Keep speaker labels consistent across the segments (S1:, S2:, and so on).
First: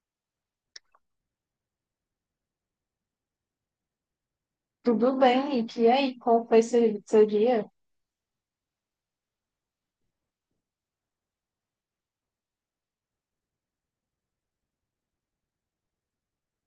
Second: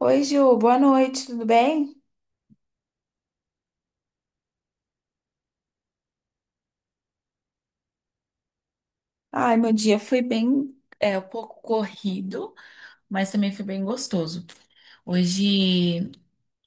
S1: Oi, Ju, boa noite, tudo bem?
S2: Tudo bem, e que aí? Como foi seu dia?
S1: Ai, meu dia foi bem, Do, mas gostoso. Hoje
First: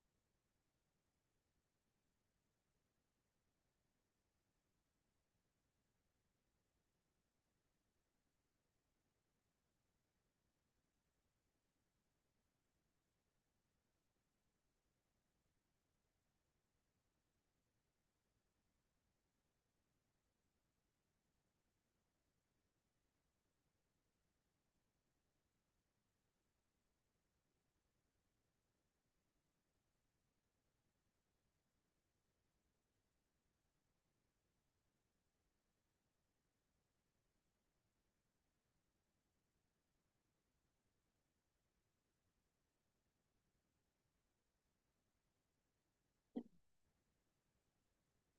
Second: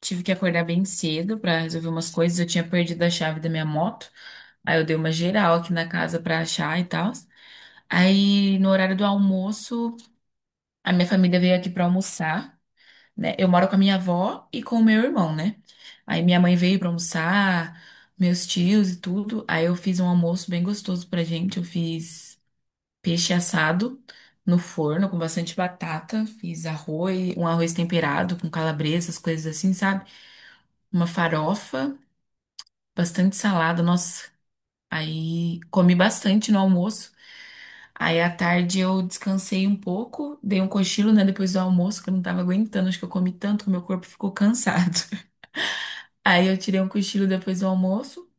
S1: tive que acordar bem cedo para resolver umas coisas. Eu tinha perdido a chave da minha moto. Aí eu dei uma geral aqui na casa para achar e tal. Aí no horário do almoço, a minha família veio aqui para almoçar, né? Eu moro com a minha avó e com o meu irmão, né? Aí minha mãe veio para almoçar, meus tios e tudo. Aí eu fiz um almoço bem gostoso pra gente. Eu fiz peixe assado no forno com bastante batata. Fiz arroz, um arroz temperado com calabresa, as coisas assim, sabe? Uma farofa, bastante salada. Nossa, aí comi bastante no almoço. Aí à tarde eu descansei um pouco, dei um cochilo, né, depois do almoço, que eu não tava aguentando, acho que eu comi tanto que meu corpo ficou cansado. Aí eu tirei um cochilo depois do almoço,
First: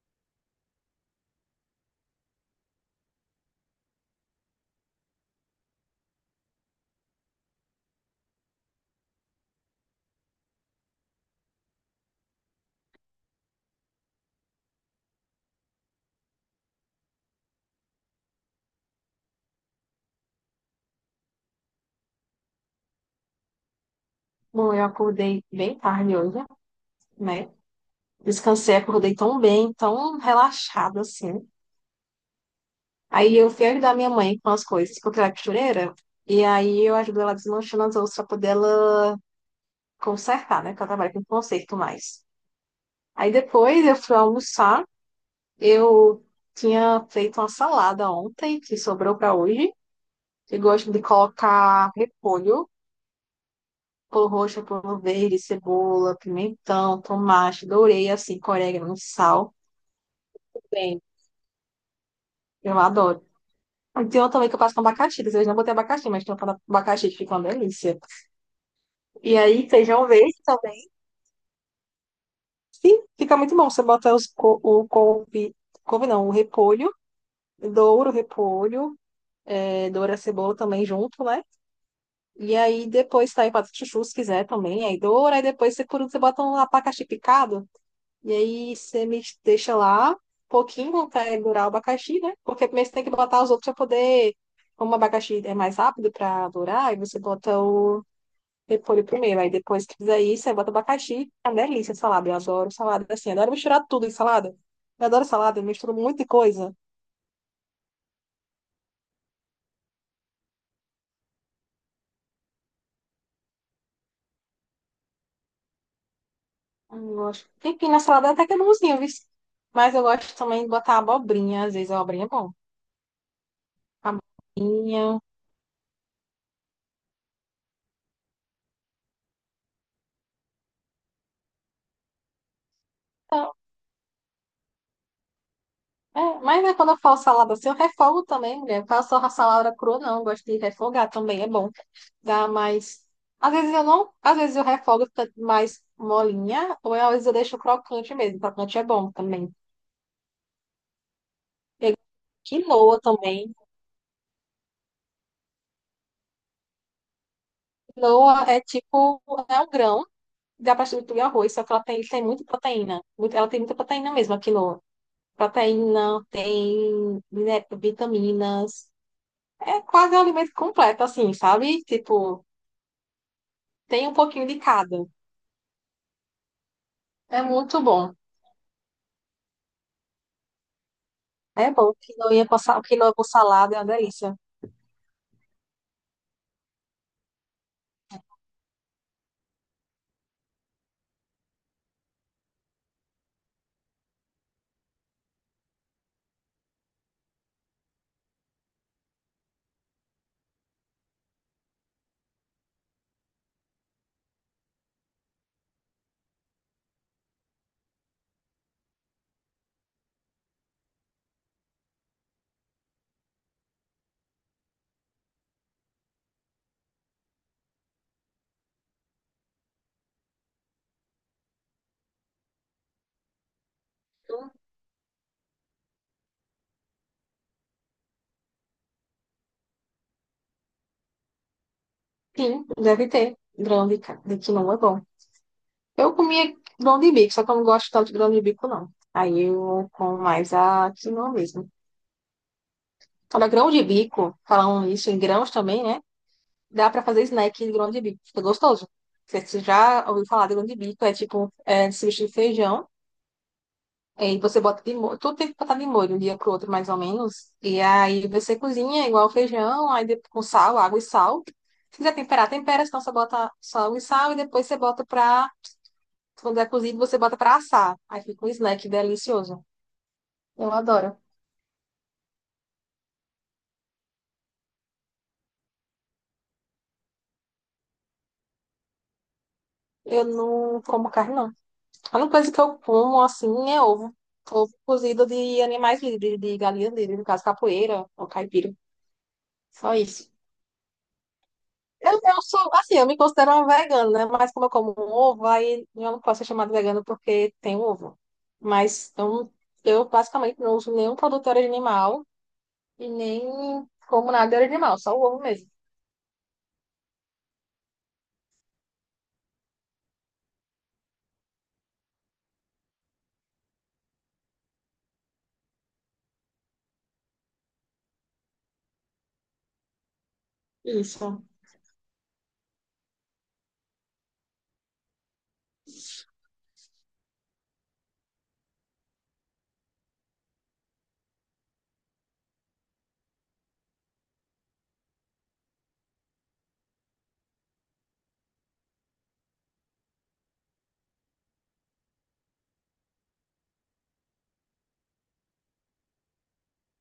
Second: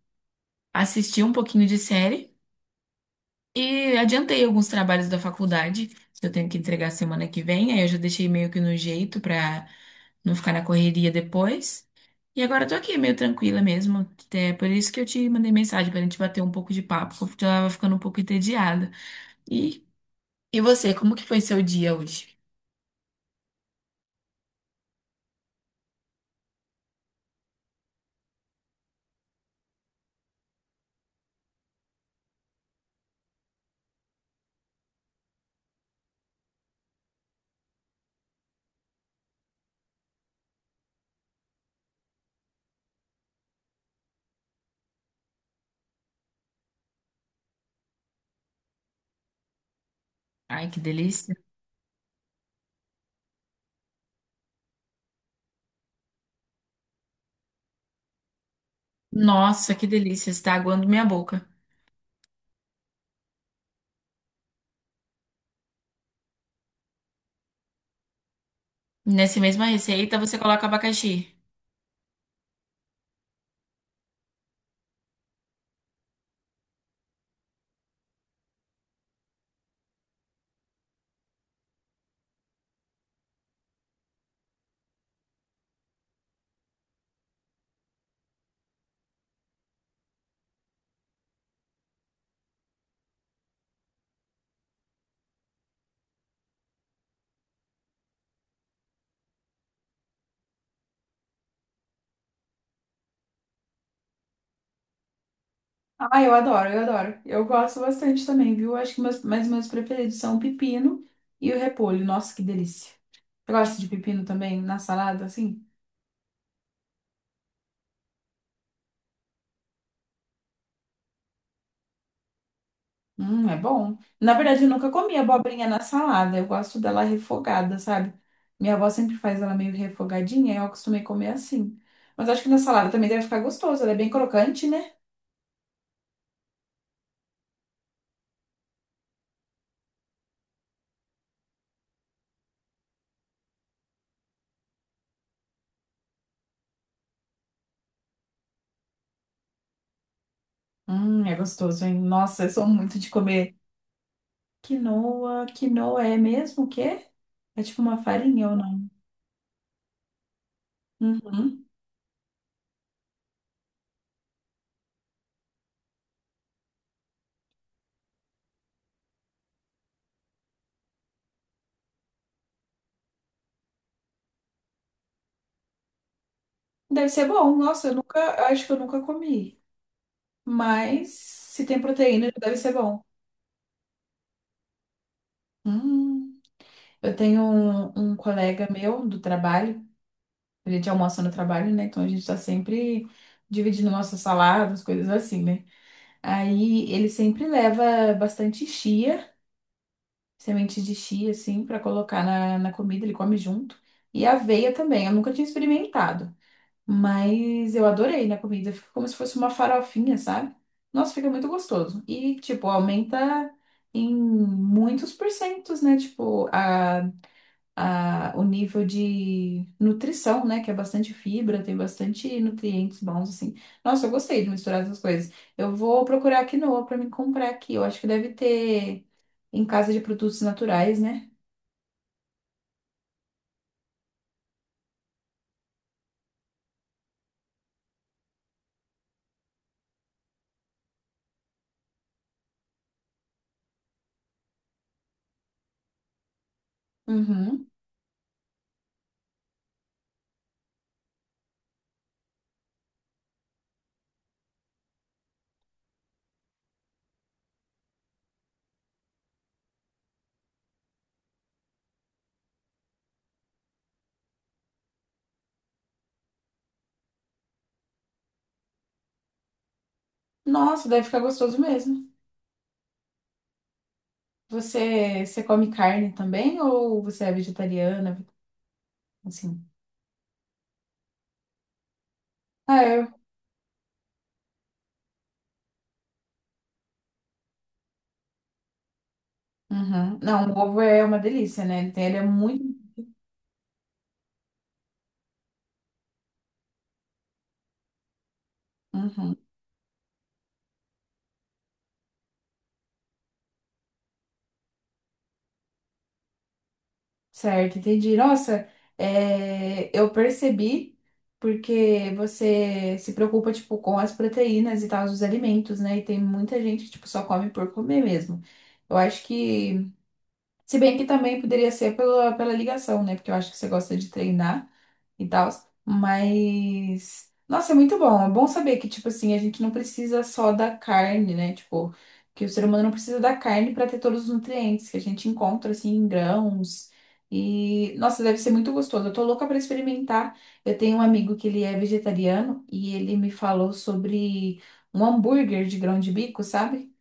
S1: assisti um pouquinho de série. E adiantei alguns trabalhos da faculdade, que eu tenho que entregar semana que vem, aí eu já deixei meio que no jeito pra não ficar na correria depois. E agora eu tô aqui meio tranquila mesmo. É por isso que eu te mandei mensagem pra gente bater um pouco de papo, porque eu tava ficando um pouco entediada. E, e você, como que foi seu dia hoje?
S2: Bom, eu acordei bem tarde hoje, né? Descansei, acordei tão bem, tão relaxada assim. Aí eu fui ajudar minha mãe com as coisas, porque ela é costureira. E aí eu ajudo ela desmanchando as outras pra poder ela consertar, né? Porque ela trabalha com conserto mais. Aí depois eu fui almoçar. Eu tinha feito uma salada ontem, que sobrou pra hoje. Eu
S1: Ai, que
S2: gosto de
S1: delícia.
S2: colocar repolho pulo roxo, pulo verde, cebola, pimentão, tomate, dourei, assim, com orégano, sal.
S1: Nossa, que delícia, está aguando
S2: Bem,
S1: minha boca.
S2: eu adoro. E tem uma também que eu faço com abacaxi. Vocês não botem abacaxi, mas tem uma com abacaxi que fica uma delícia. E
S1: Nessa mesma
S2: aí, feijão
S1: receita
S2: verde
S1: você coloca
S2: também.
S1: abacaxi?
S2: Sim, fica muito bom. Você bota o couve, couve não, o repolho, douro, o repolho, doura a cebola também junto, né? E aí depois tá aí, faz chuchu se quiser também. Aí doura, aí depois você, por último, você bota um abacaxi picado. E aí você me deixa lá um pouquinho até durar o abacaxi, né? Porque primeiro você tem que botar os outros para poder. Como o abacaxi é mais rápido para durar, aí você bota o repolho primeiro. Aí depois que fizer isso, você bota o abacaxi. É uma delícia a salada. Eu adoro salada assim. Adoro misturar tudo em salada. Eu adoro salada, eu misturo
S1: Ah,
S2: muita
S1: eu adoro,
S2: coisa.
S1: eu adoro. Eu gosto bastante também, viu? Acho que meus preferidos são o pepino e o repolho. Nossa, que delícia. Eu gosto de pepino também na salada, assim.
S2: Eu gosto. Enfim, na salada até que é bonzinho, viu? Mas eu gosto também de botar abobrinha. Às vezes a abobrinha é bom.
S1: É bom. Na verdade, eu nunca
S2: Abobrinha.
S1: comi abobrinha na salada. Eu gosto dela refogada, sabe? Minha avó sempre faz ela meio refogadinha, e eu acostumei comer assim. Mas acho que na salada também deve ficar gostoso. Ela é bem crocante, né?
S2: É, mas né, quando eu faço salada assim, eu refogo também, mulher. Eu faço a salada crua, não. Eu gosto de refogar também, é bom. Dá mais. Às vezes eu não. Às vezes eu refogo fica mais molinha, ou às vezes eu deixo crocante mesmo. Crocante é bom também.
S1: É gostoso, hein?
S2: Tem
S1: Nossa, eu sou muito
S2: quinoa
S1: de
S2: também.
S1: comer. Quinoa, quinoa é mesmo o quê? É tipo uma
S2: Quinoa
S1: farinha ou
S2: é
S1: não?
S2: tipo. É um grão, dá pra substituir arroz, só
S1: Uhum.
S2: que ela tem muita proteína. Muito, ela tem muita proteína mesmo, a quinoa. Proteína, tem vitaminas. É quase um alimento completo, assim, sabe? Tipo, tem um pouquinho de cada.
S1: Deve ser
S2: É
S1: bom.
S2: muito
S1: Nossa, eu
S2: bom.
S1: nunca, eu acho que eu nunca comi. Mas se
S2: É
S1: tem
S2: bom,
S1: proteína, deve ser bom.
S2: quinoa com salada é uma delícia.
S1: Hum. Eu tenho um colega meu do trabalho, a gente almoça no trabalho, né? Então a gente tá sempre dividindo nossas saladas, coisas assim, né? Aí ele sempre leva bastante chia, semente de chia, assim, pra colocar na comida, ele come junto. E aveia também, eu nunca tinha experimentado. Mas eu adorei na comida. Fica como se fosse uma farofinha, sabe? Nossa, fica muito gostoso. E, tipo, aumenta em muitos porcentos, né? Tipo, o nível de nutrição, né? Que é bastante fibra, tem bastante nutrientes bons, assim. Nossa, eu gostei de misturar essas coisas. Eu vou procurar quinoa pra me comprar aqui. Eu acho que deve ter em casa de produtos naturais, né?
S2: Sim, deve ter de quinoa, é bom. Eu comia grão de bico, só que eu não gosto tanto de grão de bico, não. Aí eu como mais a quinoa mesmo. Olha, grão de bico, falando isso em grãos também, né? Dá pra fazer snack
S1: Uhum.
S2: de grão de bico, fica gostoso. Você já ouviu falar de grão de bico, é tipo, é, substitui feijão. É, e você bota de molho, tudo tem que botar de molho, um dia pro outro, mais ou menos. E aí você cozinha igual feijão, aí depois, com sal, água e sal. Se quiser temperar, tempera, senão você bota sal e sal, e depois você bota pra. Quando é cozido, você bota pra assar. Aí fica um snack delicioso. Eu
S1: Nossa, deve
S2: adoro.
S1: ficar gostoso mesmo. Você come carne também ou você é vegetariana? Assim.
S2: Eu não como carne, não. A única coisa que eu
S1: Ah, eu.
S2: como, assim, é ovo. Ovo cozido de animais livres, de galinha livre, no caso, capoeira ou caipira. Só
S1: Uhum.
S2: isso.
S1: Não, o ovo é uma delícia, né? Então, ele
S2: Eu,
S1: é
S2: eu
S1: muito.
S2: sou, assim, eu me considero uma vegana, né? Mas como eu como um ovo, aí eu não posso ser chamada vegana porque tem um ovo. Mas
S1: Uhum.
S2: eu basicamente não uso nenhum produto de origem animal e nem como nada de origem animal, só o ovo mesmo.
S1: Certo, entendi. Nossa, é, eu percebi porque você se preocupa, tipo, com as proteínas e tal, dos alimentos, né? E tem muita gente que, tipo, só come por comer mesmo. Eu acho que. Se bem que também
S2: Isso.
S1: poderia ser pela ligação, né? Porque eu acho que você gosta de treinar. E tal. Mas, nossa, é muito bom. É bom saber que, tipo assim, a gente não precisa só da carne, né? Tipo, que o ser humano não precisa da carne para ter todos os nutrientes que a gente encontra, assim, em grãos. E, nossa, deve ser muito gostoso. Eu tô louca para experimentar. Eu tenho um amigo que ele é vegetariano e ele me falou sobre um hambúrguer de grão de bico, sabe?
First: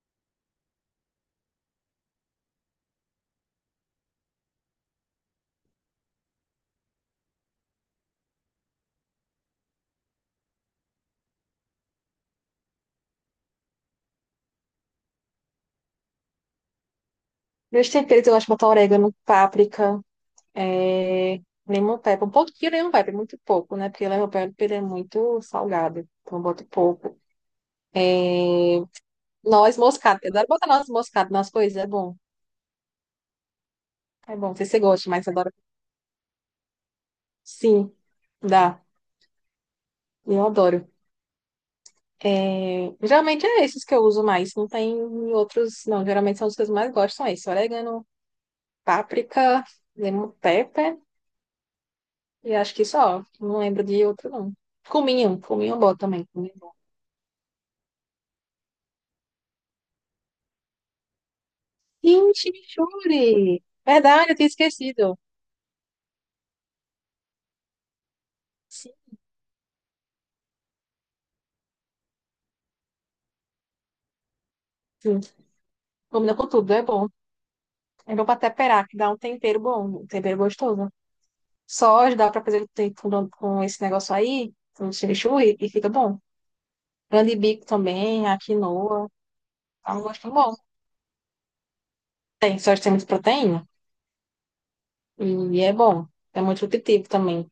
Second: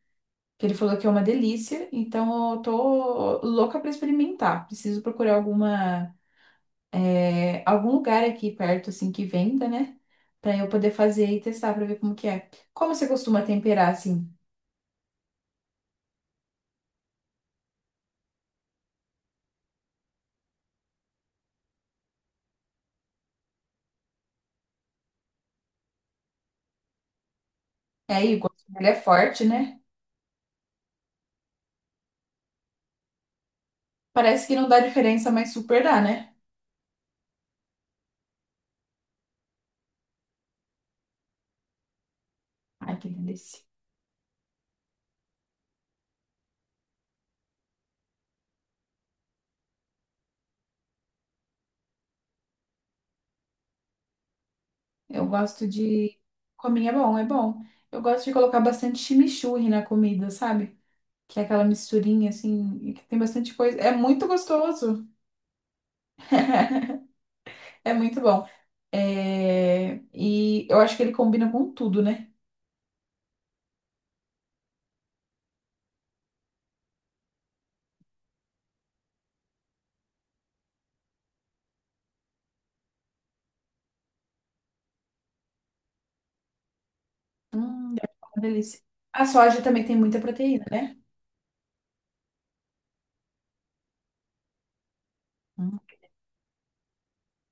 S1: Que ele falou que é uma delícia. Então, eu tô louca para experimentar. Preciso procurar alguma é, algum lugar aqui perto, assim, que venda, né? Pra eu poder fazer e testar pra ver como que é. Como você costuma temperar, assim?
S2: Meus temperos eu gosto de botar orégano, páprica, é... lemon pepper, um pouquinho de lemon pepper, muito pouco, né? Porque lemon pepper ele é muito salgado, então eu boto pouco.
S1: É aí, o gosto dele é forte,
S2: Noz
S1: né?
S2: moscada, eu adoro botar noz moscada nas coisas, é bom. É
S1: Parece
S2: bom,
S1: que
S2: não sei
S1: não
S2: se
S1: dá
S2: você gosta, mas
S1: diferença,
S2: adoro.
S1: mas super dá, né?
S2: Sim, dá. Eu adoro. É,
S1: Ai, que
S2: geralmente
S1: delícia.
S2: é esses que eu uso mais. Não tem outros, não. Geralmente são os que eu mais gosto, são esses. Orégano, páprica, lemon pepper. E acho que só. Não lembro de outro, não.
S1: Eu
S2: Cominho.
S1: gosto
S2: Cominho é bom
S1: de...
S2: também. Cominho é bom.
S1: Cominho é bom, é bom. Eu gosto de colocar bastante chimichurri na comida, sabe? Que é aquela misturinha,
S2: Sim,
S1: assim, e que tem bastante
S2: chimichurri.
S1: coisa. É muito
S2: Verdade, eu tinha
S1: gostoso.
S2: esquecido.
S1: É muito bom.
S2: Sim,
S1: É, e eu acho que ele combina com tudo, né?
S2: sim. Combina com tudo, é bom. É bom pra temperar, que dá um tempero bom, um tempero gostoso. Só dá pra fazer com esse negócio aí, com o chimichurri, e fica bom. Grande bico
S1: Deve
S2: também,
S1: ficar
S2: a
S1: uma delícia.
S2: quinoa.
S1: A soja também
S2: Dá
S1: tem
S2: um
S1: muita
S2: gosto bom.
S1: proteína, né?
S2: Tem, só tem muita proteína. E é
S1: Hum,
S2: bom. É muito nutritivo também.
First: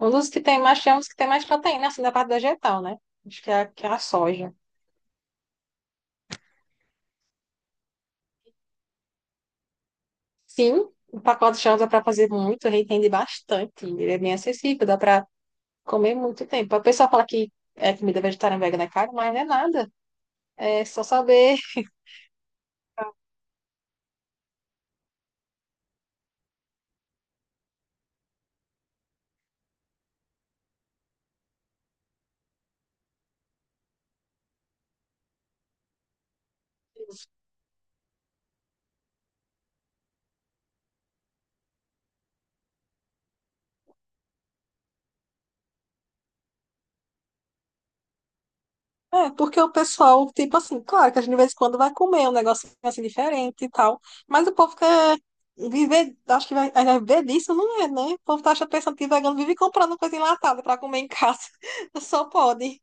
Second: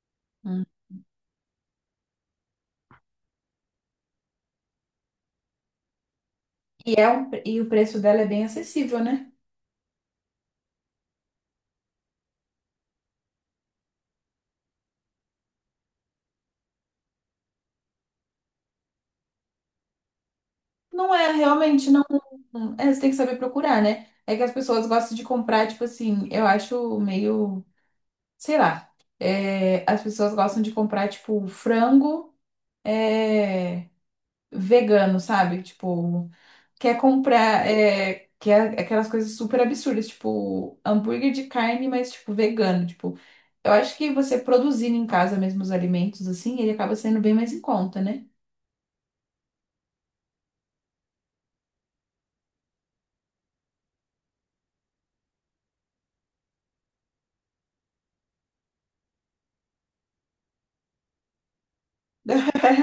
S2: Um dos que tem
S1: hum.
S2: mais, tem uns que tem mais proteína, assim, da parte vegetal, né? Acho que que é a soja.
S1: E o preço dela é bem acessível, né?
S2: Sim, o pacote de soja dá pra fazer muito, ele rende bastante. Ele é bem acessível, dá pra comer muito tempo. A pessoa fala que é comida vegetariana e vegana é caro, mas não é nada. É só
S1: Não é
S2: saber.
S1: realmente, não. É, você tem que saber procurar, né? É que as pessoas gostam de comprar, tipo assim, eu acho meio, sei lá. É, as pessoas gostam de comprar, tipo, frango. É, vegano, sabe? Tipo, quer comprar, é, quer aquelas coisas super absurdas, tipo, hambúrguer de carne, mas, tipo, vegano. Tipo, eu acho que você produzindo em casa mesmo os alimentos, assim, ele acaba sendo bem mais em conta, né?
S2: É, porque o pessoal, tipo assim, claro que a gente de vez em quando vai comer um negócio assim diferente e tal, mas o povo quer viver, acho que vai viver disso, não é, né? O povo tá achando, pensando que vegano vive comprando coisa enlatada pra comer em casa, só pode.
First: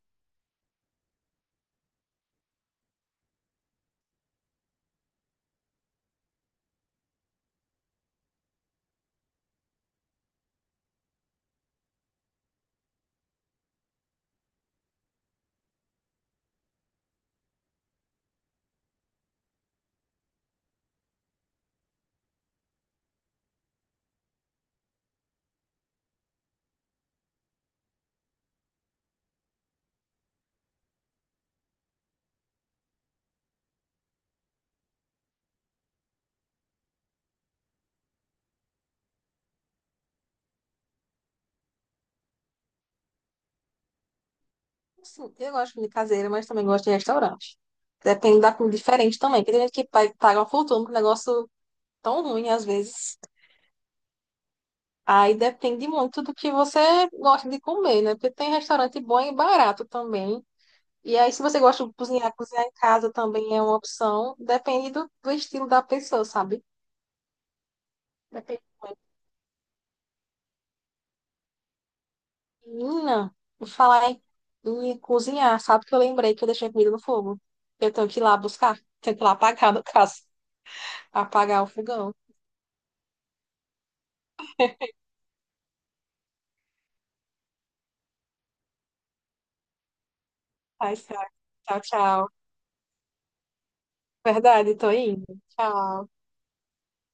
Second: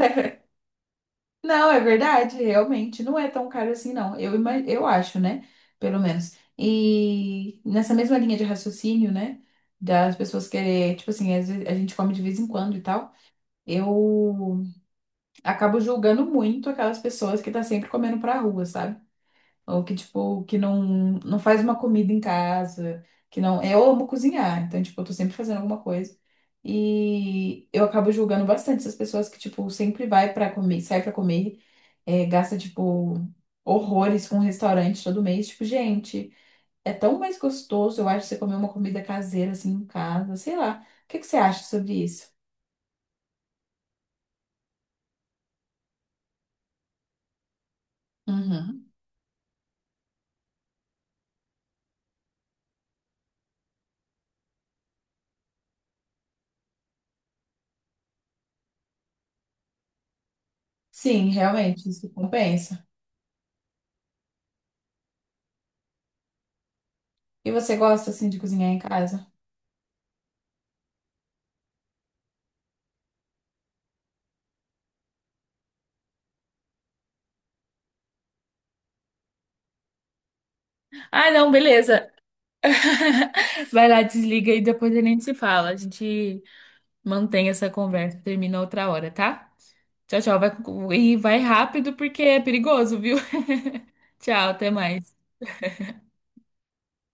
S1: Não, é verdade, realmente. Não é tão caro assim, não. Eu, ima- eu acho, né? Pelo menos. E nessa mesma linha de raciocínio, né? Das pessoas que, tipo assim, às vezes a gente come de vez em quando e tal. Eu acabo julgando muito aquelas pessoas que tá sempre comendo pra rua, sabe? Ou que, tipo, que não faz uma comida em casa, que não... Eu amo cozinhar, então, tipo, eu tô sempre fazendo alguma coisa. E eu acabo julgando bastante essas pessoas que, tipo, sempre vai pra comer, sai pra comer, é, gasta, tipo, horrores com restaurante todo mês. Tipo, gente, é tão mais gostoso, eu acho, você comer uma comida caseira, assim, em casa, sei lá. O que que você acha sobre isso?
S2: Sim, eu gosto de comida caseira, mas também gosto de restaurante. Depende da comida
S1: Uhum.
S2: diferente também, porque tem gente que paga uma fortuna com um negócio tão ruim às vezes. Aí depende muito do que você gosta de comer, né? Porque tem restaurante bom e barato também. E
S1: Sim,
S2: aí, se você gosta
S1: realmente,
S2: de
S1: isso
S2: cozinhar, cozinhar em
S1: compensa.
S2: casa também é uma opção. Depende do estilo da pessoa, sabe?
S1: E você gosta assim de
S2: Depende
S1: cozinhar em
S2: muito.
S1: casa?
S2: Menina, vou em cozinhar. Sabe que eu lembrei que eu deixei a comida no fogo? Eu tenho que ir lá buscar. Tenho que ir lá apagar, no caso.
S1: Ah, não,
S2: Apagar o
S1: beleza.
S2: fogão.
S1: Vai lá, desliga e depois a gente se fala. A gente mantém essa conversa, termina outra hora, tá? Tchau, tchau.
S2: Ai,
S1: Vai, e
S2: tchau,
S1: vai
S2: tchau.
S1: rápido porque
S2: Tchau.
S1: é perigoso, viu? Tchau, até
S2: Verdade, tô indo.
S1: mais.
S2: Tchau.